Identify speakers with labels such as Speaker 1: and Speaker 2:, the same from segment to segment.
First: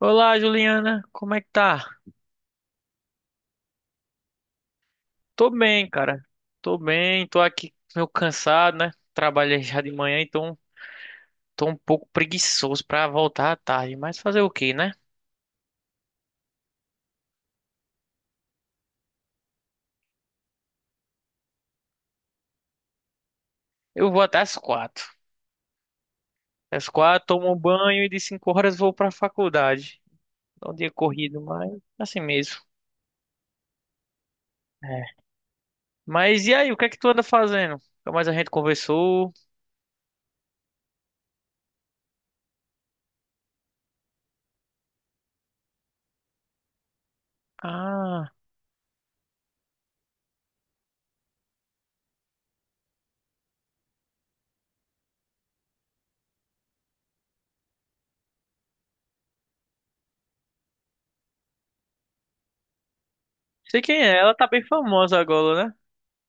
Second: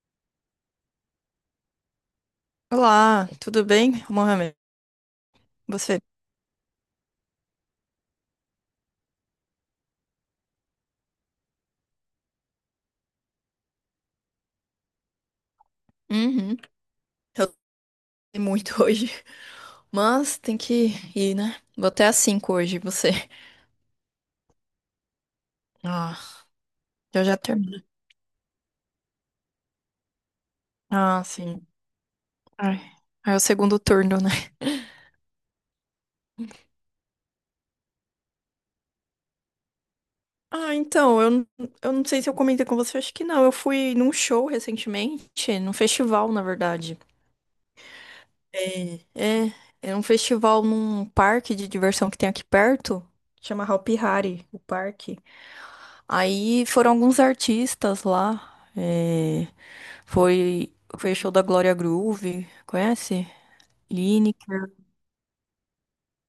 Speaker 1: Olá, Juliana, como é que tá?
Speaker 2: Olá, tudo bem, Mohamed?
Speaker 1: Tô bem,
Speaker 2: Você?
Speaker 1: cara. Tô bem, tô aqui meio cansado, né? Trabalhei já de manhã, então tô um pouco preguiçoso pra voltar à tarde, mas fazer o quê, né?
Speaker 2: Uhum. Eu tô muito hoje, mas tem que ir, né? Vou até às 5h hoje, você?
Speaker 1: Eu vou até às quatro.
Speaker 2: Ah,
Speaker 1: Às
Speaker 2: eu
Speaker 1: quatro,
Speaker 2: já
Speaker 1: tomo um
Speaker 2: terminei.
Speaker 1: banho e de cinco horas vou pra faculdade. É um dia
Speaker 2: Ah,
Speaker 1: corrido,
Speaker 2: sim.
Speaker 1: mas assim mesmo.
Speaker 2: Ai, aí é o segundo turno, né?
Speaker 1: É. Mas e aí, o que é que tu anda fazendo? Nunca mais a gente conversou.
Speaker 2: Ah, então, eu, eu não sei se eu comentei com você, acho que não. Eu fui num show recentemente, num festival, na verdade.
Speaker 1: Ah,
Speaker 2: É, é, é um festival num parque de diversão que tem aqui perto, chama Hopi Hari, o parque. Aí foram alguns artistas lá. é, foi, foi show da Glória Groove, conhece?
Speaker 1: sei quem é, ela tá bem
Speaker 2: Lineker.
Speaker 1: famosa agora, né?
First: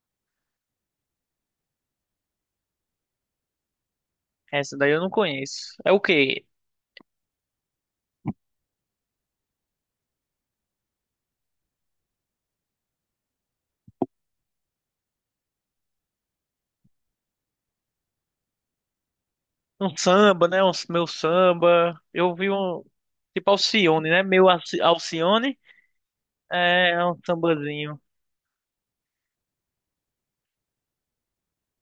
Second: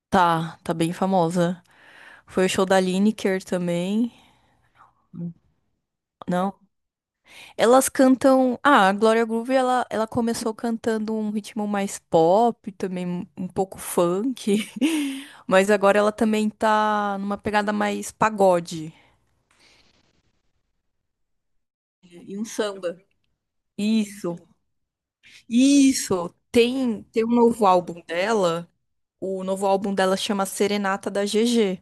Speaker 2: Tá, tá bem famosa. Foi o show da Lineker também.
Speaker 1: Essa daí eu não conheço. É o quê?
Speaker 2: Não. Elas cantam. Ah, a Glória Groove ela começou cantando um ritmo mais pop, também um pouco funk. Mas agora ela também tá numa pegada mais pagode.
Speaker 1: Um samba, né? Um meu samba. Eu
Speaker 2: E um
Speaker 1: vi um
Speaker 2: samba.
Speaker 1: tipo Alcione, né?
Speaker 2: Isso.
Speaker 1: Alcione
Speaker 2: Isso,
Speaker 1: é
Speaker 2: tem,
Speaker 1: é um
Speaker 2: tem um novo
Speaker 1: sambazinho.
Speaker 2: álbum dela. O novo álbum dela chama Serenata da GG.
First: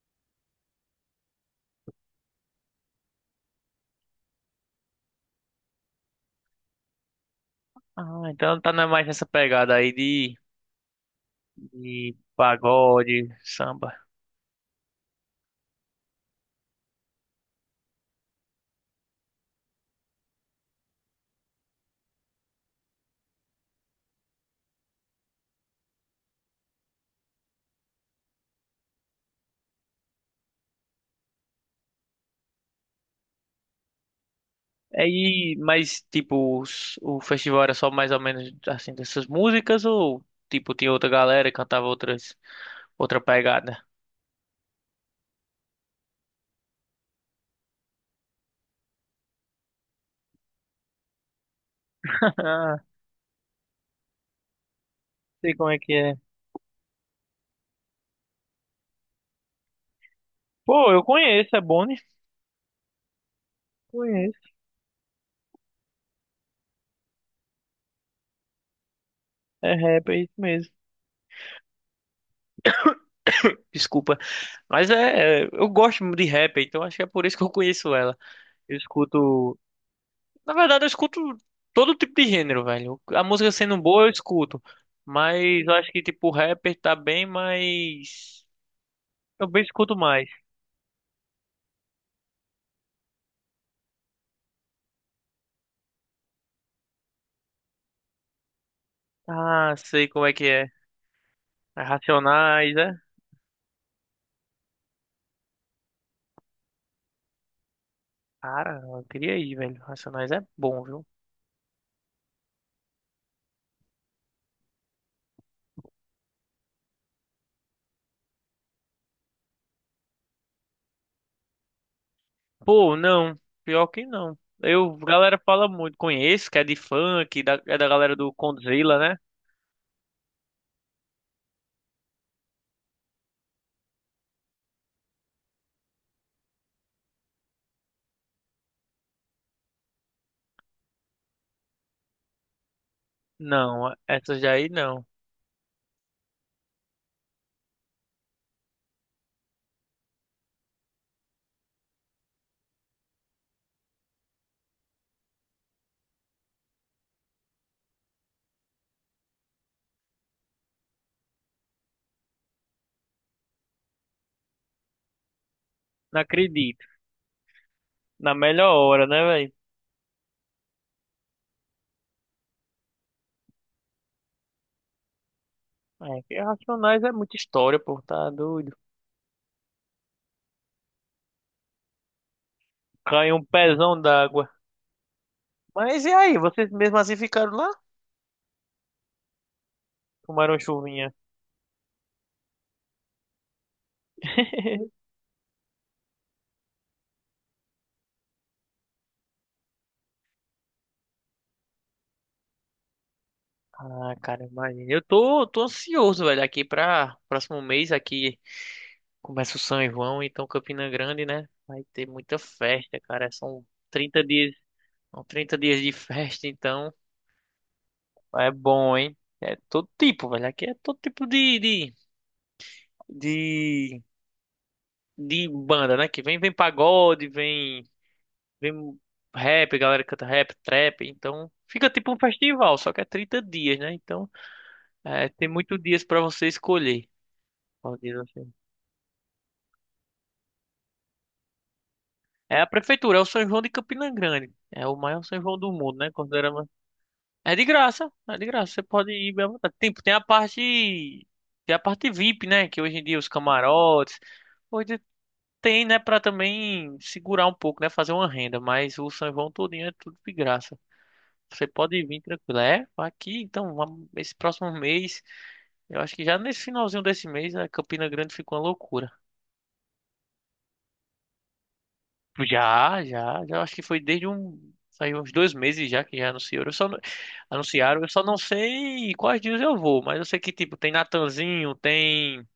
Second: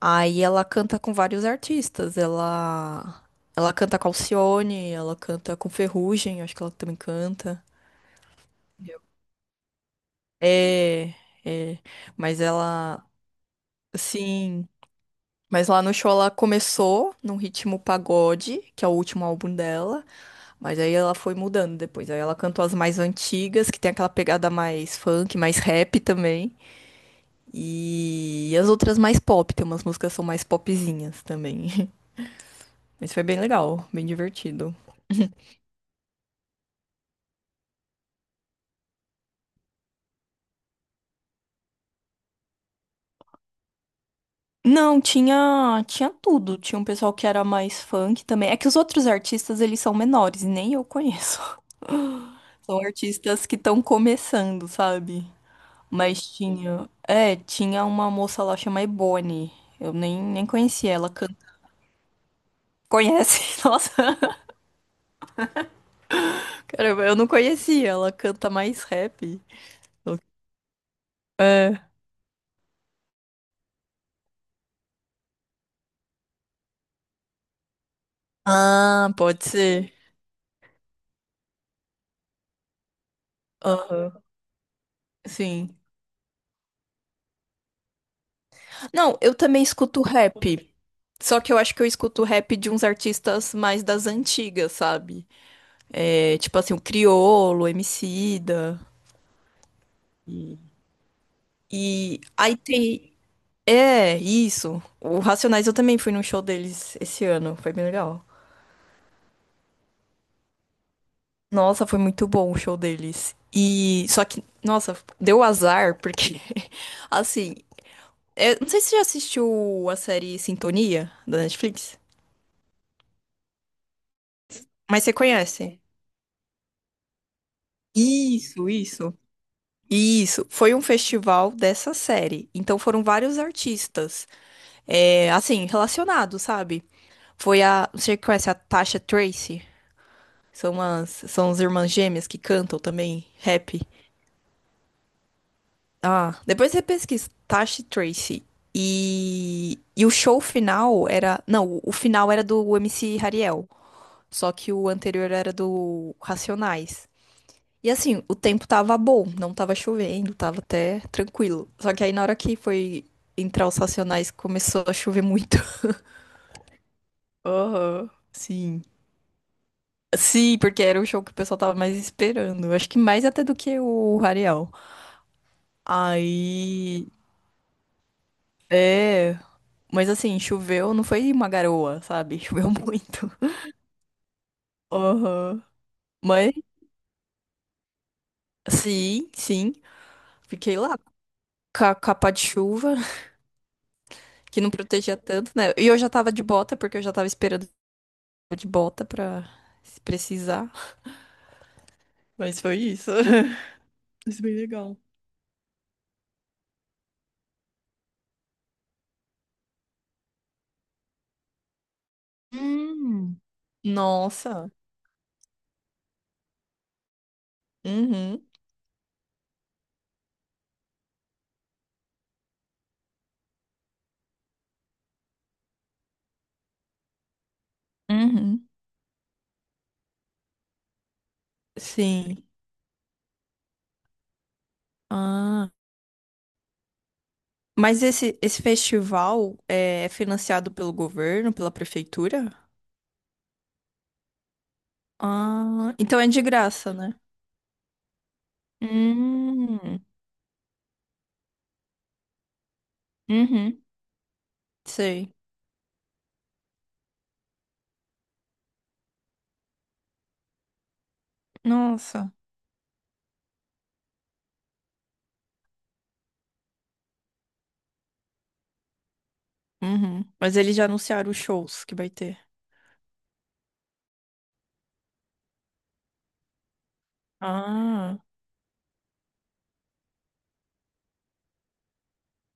Speaker 2: Aí ela canta com vários artistas. Ela canta com Alcione, ela canta com Ferrugem, acho que ela também canta.
Speaker 1: Ah, então mais nessa pegada aí
Speaker 2: É, é,
Speaker 1: de
Speaker 2: mas ela,
Speaker 1: pagode, samba.
Speaker 2: sim. Mas lá no show ela começou num ritmo pagode, que é o último álbum dela. Mas aí ela foi mudando depois. Aí ela cantou as mais antigas, que tem aquela pegada mais funk, mais rap também. E as outras mais pop, tem umas músicas que são mais popzinhas também. Mas foi bem legal, bem divertido.
Speaker 1: Aí, mas tipo, o festival era só mais ou menos assim dessas músicas ou tipo tinha outra galera que cantava outra pegada?
Speaker 2: Não, tinha tudo. Tinha um pessoal que era mais funk também. É que os outros artistas, eles são menores, e nem eu conheço.
Speaker 1: Ah,
Speaker 2: São artistas que estão começando, sabe?
Speaker 1: sei como é que é.
Speaker 2: Mas tinha uma moça lá chamada Ebony. Eu nem conhecia
Speaker 1: Pô, eu
Speaker 2: ela canta.
Speaker 1: conheço, é Boni.
Speaker 2: Conhece? Nossa,
Speaker 1: Conheço.
Speaker 2: caramba, eu não conhecia. Ela canta mais rap.
Speaker 1: É rap, é isso mesmo.
Speaker 2: É.
Speaker 1: Desculpa. Mas eu gosto muito de rap, então acho que é por isso que eu conheço ela. Eu
Speaker 2: Ah, pode
Speaker 1: escuto,
Speaker 2: ser.
Speaker 1: na verdade, eu escuto todo tipo de gênero, velho. A música sendo boa, eu
Speaker 2: Aham.
Speaker 1: escuto. Mas eu
Speaker 2: Sim.
Speaker 1: acho que tipo rapper tá bem mas
Speaker 2: Não, eu
Speaker 1: eu
Speaker 2: também
Speaker 1: bem escuto
Speaker 2: escuto
Speaker 1: mais.
Speaker 2: rap. Só que eu acho que eu escuto rap de uns artistas mais das antigas, sabe? É, tipo assim, o Criolo, Emicida.
Speaker 1: Ah, sei como é que é. É
Speaker 2: E aí
Speaker 1: Racionais, é?
Speaker 2: tem. É, isso. O Racionais eu também fui num show deles esse ano. Foi bem legal.
Speaker 1: Cara, eu queria ir, velho. Racionais é bom, viu?
Speaker 2: Nossa, foi muito bom o show deles. E só que, nossa, deu azar, porque, assim, não sei se você já assistiu a série Sintonia da Netflix,
Speaker 1: Pô, não. Pior que não. Eu, a
Speaker 2: mas você
Speaker 1: galera fala
Speaker 2: conhece.
Speaker 1: muito, conheço, que é de funk, é da galera do
Speaker 2: Isso,
Speaker 1: Condzilla,
Speaker 2: isso.
Speaker 1: né?
Speaker 2: E isso, foi um festival dessa série. Então foram vários artistas, assim, relacionados, sabe? Foi a. Você conhece a Tasha Tracy? São as irmãs gêmeas que cantam também rap.
Speaker 1: Não, essas daí não.
Speaker 2: Ah, depois você pesquisa Tasha Tracy. E o show final era. Não, o final era do MC Hariel. Só que o anterior era do Racionais. E assim, o tempo tava bom, não tava chovendo, tava até tranquilo. Só que aí na hora que foi entrar os Racionais, começou a chover muito.
Speaker 1: Não acredito.
Speaker 2: Aham,
Speaker 1: Na melhor
Speaker 2: sim.
Speaker 1: hora, né, velho?
Speaker 2: Sim, porque era o show que o pessoal tava mais esperando. Acho que mais até do que o Rarial.
Speaker 1: É, que Racionais
Speaker 2: Aí.
Speaker 1: é muita história, pô, tá doido.
Speaker 2: É. Mas assim, choveu, não foi uma garoa, sabe? Choveu muito.
Speaker 1: Caiu um pezão d'água.
Speaker 2: Aham.
Speaker 1: Mas e aí,
Speaker 2: Mas,
Speaker 1: vocês mesmo assim ficaram lá?
Speaker 2: sim, sim.
Speaker 1: Tomaram
Speaker 2: Fiquei lá
Speaker 1: chuvinha.
Speaker 2: com a capa de chuva, que não protegia tanto, né? E eu já tava de bota, porque eu já tava esperando de bota pra se precisar. Mas foi isso.
Speaker 1: Ah,
Speaker 2: Isso é
Speaker 1: cara,
Speaker 2: bem
Speaker 1: imagina.
Speaker 2: legal.
Speaker 1: Eu tô ansioso, velho, aqui pra próximo mês aqui começa o São João, então Campina Grande, né? Vai ter muita festa, cara.
Speaker 2: Hum.
Speaker 1: São 30 dias,
Speaker 2: Nossa.
Speaker 1: são 30 dias de festa, então
Speaker 2: Uhum.
Speaker 1: é bom, hein? É todo tipo, velho. Aqui é todo tipo de de banda, né? Que vem, vem pagode, vem,
Speaker 2: Uhum.
Speaker 1: vem rap, a galera canta rap, trap. Então fica tipo um
Speaker 2: Sim.
Speaker 1: festival, só que é 30 dias, né? Então é, tem
Speaker 2: Ah.
Speaker 1: muitos dias pra você escolher. qual
Speaker 2: Mas
Speaker 1: dia
Speaker 2: esse,
Speaker 1: você-
Speaker 2: esse festival é financiado pelo governo, pela prefeitura?
Speaker 1: É a prefeitura, é o São João de Campina Grande. É o maior São João do
Speaker 2: Ah,
Speaker 1: mundo, né?
Speaker 2: então é de
Speaker 1: Considerando...
Speaker 2: graça, né?
Speaker 1: É de graça, é de graça. Você pode ir bem à vontade. Tem,
Speaker 2: Hum.
Speaker 1: tem a parte. Tem a parte VIP, né? Que hoje em dia os
Speaker 2: Uhum.
Speaker 1: camarotes. Hoje
Speaker 2: Sei.
Speaker 1: tem, né? Pra também segurar um pouco, né? Fazer uma renda. Mas o São João todinho é tudo de graça. Você pode vir
Speaker 2: Nossa.
Speaker 1: tranquilo. É, aqui, então, esse próximo mês, eu acho que já nesse finalzinho desse mês, a Campina Grande ficou uma loucura.
Speaker 2: Uhum. Mas eles já anunciaram os shows que vai ter?
Speaker 1: Já acho que foi desde um, saiu uns 2 meses já que já anunciaram. Eu só, não- anunciaram, eu
Speaker 2: Ah,
Speaker 1: só não sei quais dias eu vou, mas eu sei que, tipo, tem Natanzinho, tem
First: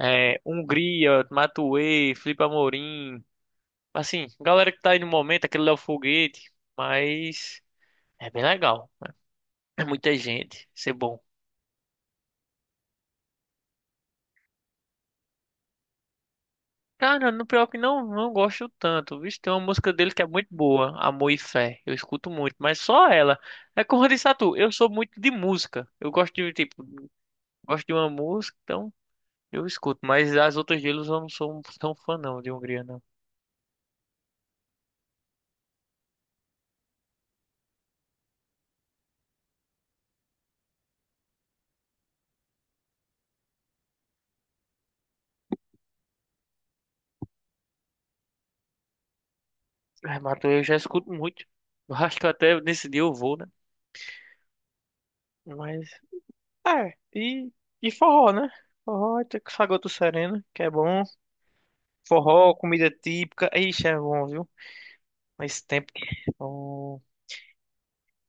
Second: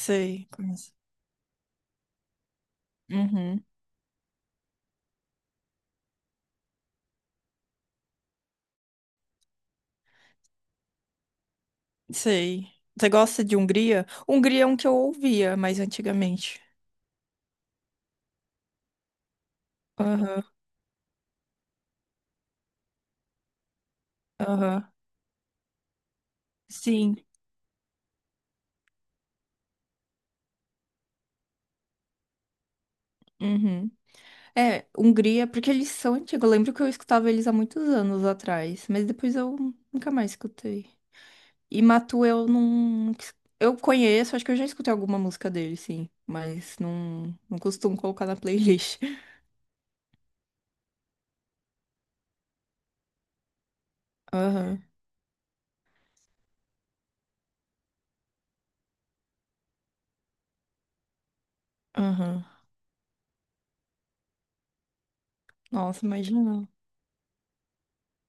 Speaker 1: é,
Speaker 2: Conheço.
Speaker 1: Hungria, Matuê, Felipe Amorim,
Speaker 2: Uhum.
Speaker 1: assim, galera que tá aí no momento, aquele Léo Foguete, mas é bem legal. É muita gente, isso é bom.
Speaker 2: Sei. Você gosta de Hungria? Hungria é um que eu ouvia mais antigamente.
Speaker 1: Cara, no pior que não, não gosto tanto. Vixe, tem uma música dele que é
Speaker 2: Aham,
Speaker 1: muito boa, Amor e Fé. Eu escuto muito, mas só ela. É como eu disse a tu, eu sou
Speaker 2: aham.
Speaker 1: muito de música. Eu gosto de, tipo,
Speaker 2: Sim.
Speaker 1: gosto de uma música, então eu escuto. Mas as outras deles eu não sou um, tão fã não, de Hungria, não.
Speaker 2: Uhum. É, Hungria, porque eles são antigos. Eu lembro que eu escutava eles há muitos anos atrás, mas depois eu nunca mais escutei. E Matu eu não. Eu conheço, acho que eu já escutei alguma música dele, sim, mas não, não costumo colocar na playlist.
Speaker 1: É, eu já escuto muito. Eu acho que até nesse dia eu vou, né?
Speaker 2: Aham,
Speaker 1: Mas, é, e, e forró, né? Forró, tem que Sagoto Sereno, que é bom. Forró,
Speaker 2: aham.
Speaker 1: comida típica, ixi, é bom, viu? Mas tempo que...
Speaker 2: Nossa, imagina.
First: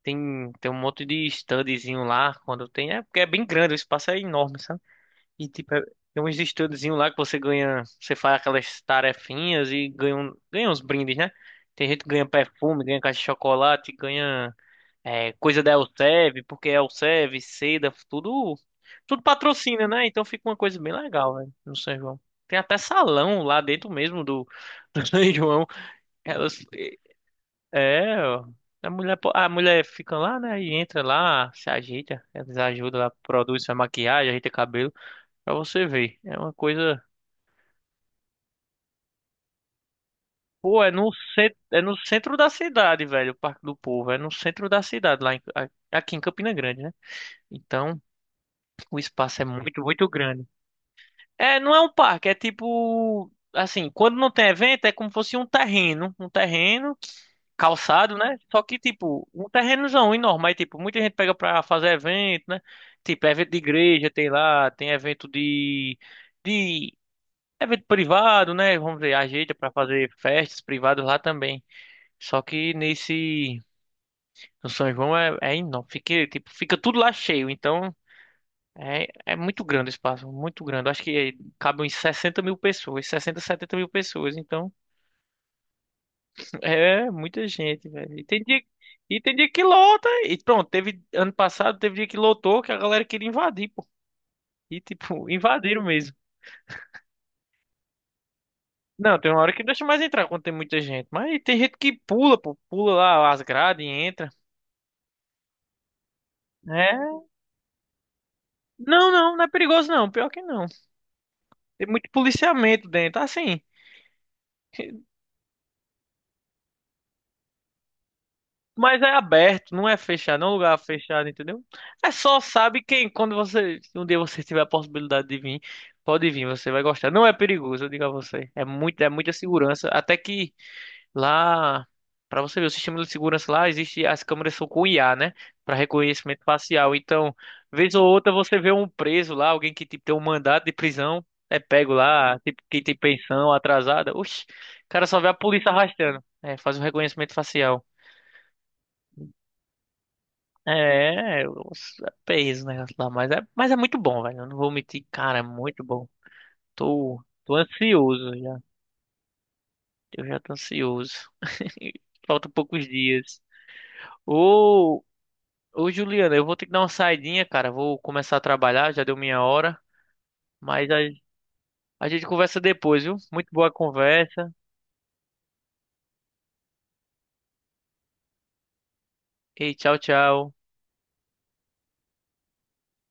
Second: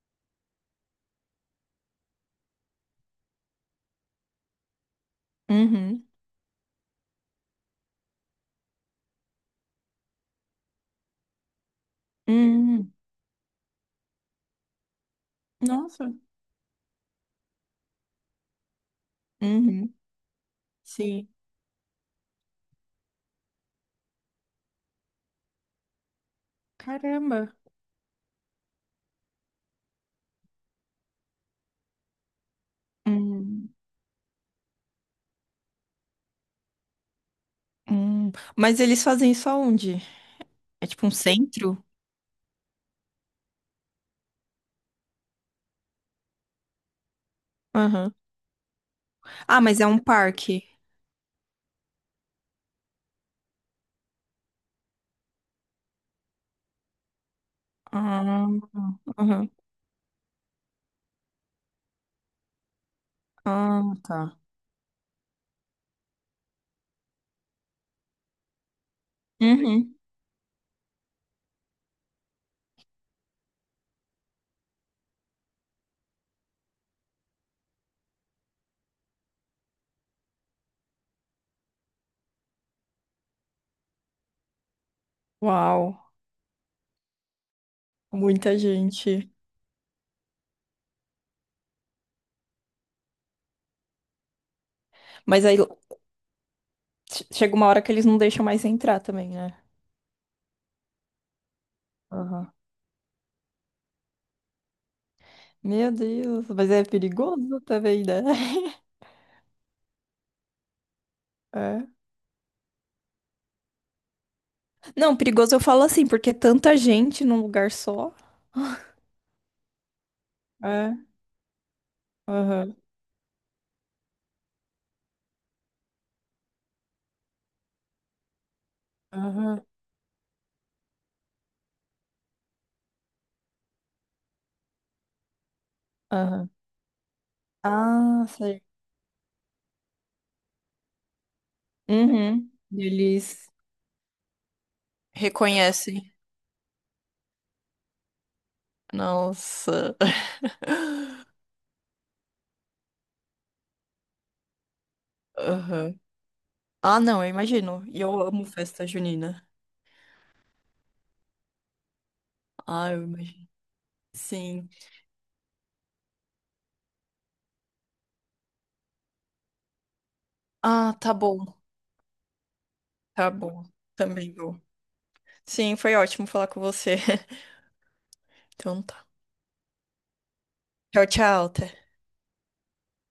Speaker 1: Tem um monte de standzinho lá quando tem. É porque é bem grande, o espaço é enorme, sabe? E tipo,
Speaker 2: Uhum,
Speaker 1: tem uns standzinho lá que você ganha. Você faz aquelas tarefinhas e ganha, ganha uns brindes, né? Tem gente que ganha perfume,
Speaker 2: uhum.
Speaker 1: ganha caixa de chocolate, ganha é, coisa da
Speaker 2: Nossa.
Speaker 1: Elsev, porque Elsev, Seda, tudo. Tudo patrocina,
Speaker 2: Uhum.
Speaker 1: né? Então fica uma coisa bem
Speaker 2: Sim.
Speaker 1: legal, velho, no São João. Tem até salão lá dentro mesmo do, do São João. Elas-
Speaker 2: Caramba.
Speaker 1: é, ó. A mulher fica lá, né? E entra lá, se ajeita, eles ajudam, ela produz
Speaker 2: Hum,
Speaker 1: sua maquiagem, ajeita cabelo, pra você ver. É uma coisa.
Speaker 2: hum. Mas eles fazem isso aonde?
Speaker 1: Pô,
Speaker 2: É tipo um
Speaker 1: é
Speaker 2: centro?
Speaker 1: no centro da cidade, velho, o Parque do Povo. É no centro da cidade, aqui em Campina Grande, né? Então,
Speaker 2: Aham.
Speaker 1: o espaço é
Speaker 2: Ah, mas
Speaker 1: muito,
Speaker 2: é um
Speaker 1: muito grande.
Speaker 2: parque.
Speaker 1: É, não é um parque, é tipo, assim, quando não tem evento, é como se fosse um terreno calçado, né?
Speaker 2: Ah,
Speaker 1: Só que, tipo,
Speaker 2: aham.
Speaker 1: um terrenozão enorme, aí, tipo, muita gente pega pra fazer evento, né? Tipo, evento de
Speaker 2: Ah,
Speaker 1: igreja tem
Speaker 2: tá.
Speaker 1: lá, tem evento de evento privado, né? Vamos dizer, ajeita pra
Speaker 2: Uhum.
Speaker 1: fazer festas privadas lá também. Só que no São João é enorme, fica, tipo, fica tudo lá cheio, então é muito grande o espaço, muito grande. Eu acho que cabe uns 60 mil pessoas, 60, 70 mil pessoas. Então,
Speaker 2: Uau,
Speaker 1: é muita gente, velho. E tem
Speaker 2: muita
Speaker 1: dia, e
Speaker 2: gente.
Speaker 1: tem dia que lota. E pronto, teve ano passado, teve dia que lotou, que a galera queria invadir, pô. E tipo,
Speaker 2: Mas aí
Speaker 1: invadiram mesmo.
Speaker 2: chega uma hora que eles não deixam mais entrar
Speaker 1: Não,
Speaker 2: também,
Speaker 1: tem uma hora
Speaker 2: né?
Speaker 1: que não deixa mais entrar quando tem muita gente. Mas tem gente que pula,
Speaker 2: Aham.
Speaker 1: pô, pula lá as grades e entra.
Speaker 2: Meu Deus, mas é
Speaker 1: É.
Speaker 2: perigoso também, né?
Speaker 1: Não, é perigoso não. Pior que não.
Speaker 2: É.
Speaker 1: Tem muito policiamento dentro. Assim,
Speaker 2: Não, perigoso eu falo assim, porque é tanta gente num lugar só.
Speaker 1: Mas é aberto, não é fechado, não é um lugar
Speaker 2: É.
Speaker 1: fechado, entendeu? É só,
Speaker 2: Aham.
Speaker 1: sabe, quem, quando você, um dia você tiver a possibilidade de vir, pode vir, você vai gostar. Não é perigoso, eu digo a você. É muito, é muita
Speaker 2: Aham.
Speaker 1: segurança. Até que lá, pra você ver, o sistema de segurança lá existe, as câmeras são com IA, né? Pra reconhecimento
Speaker 2: Aham.
Speaker 1: facial. Então, vez ou
Speaker 2: Ah,
Speaker 1: outra você
Speaker 2: sei.
Speaker 1: vê um preso lá, alguém que tipo, tem um mandado de prisão, é pego lá,
Speaker 2: Uhum.
Speaker 1: tipo, quem tem
Speaker 2: Eles
Speaker 1: pensão atrasada. Oxi, o cara só vê a polícia
Speaker 2: reconhecem.
Speaker 1: arrastando. É, faz um reconhecimento facial.
Speaker 2: Nossa.
Speaker 1: É, eu peguei esse negócio lá, mas é muito bom, velho. Eu não vou mentir, cara, é muito
Speaker 2: Aham.
Speaker 1: bom.
Speaker 2: Ah, não,
Speaker 1: Tô,
Speaker 2: eu
Speaker 1: tô
Speaker 2: imagino. E eu
Speaker 1: ansioso
Speaker 2: amo
Speaker 1: já.
Speaker 2: festa junina.
Speaker 1: Eu já tô ansioso. Faltam poucos
Speaker 2: Ah, eu
Speaker 1: dias.
Speaker 2: imagino. Sim.
Speaker 1: Ô, ô, Juliana, eu vou ter que dar uma saidinha, cara. Vou começar a trabalhar, já deu minha hora. Mas
Speaker 2: Ah,
Speaker 1: a,
Speaker 2: tá bom.
Speaker 1: a gente conversa depois, viu?
Speaker 2: Tá
Speaker 1: Muito
Speaker 2: bom.
Speaker 1: boa a
Speaker 2: Também
Speaker 1: conversa.
Speaker 2: vou. Sim, foi ótimo falar com você. Então tá.
Speaker 1: E tchau, tchau.
Speaker 2: Tchau, tchau. Até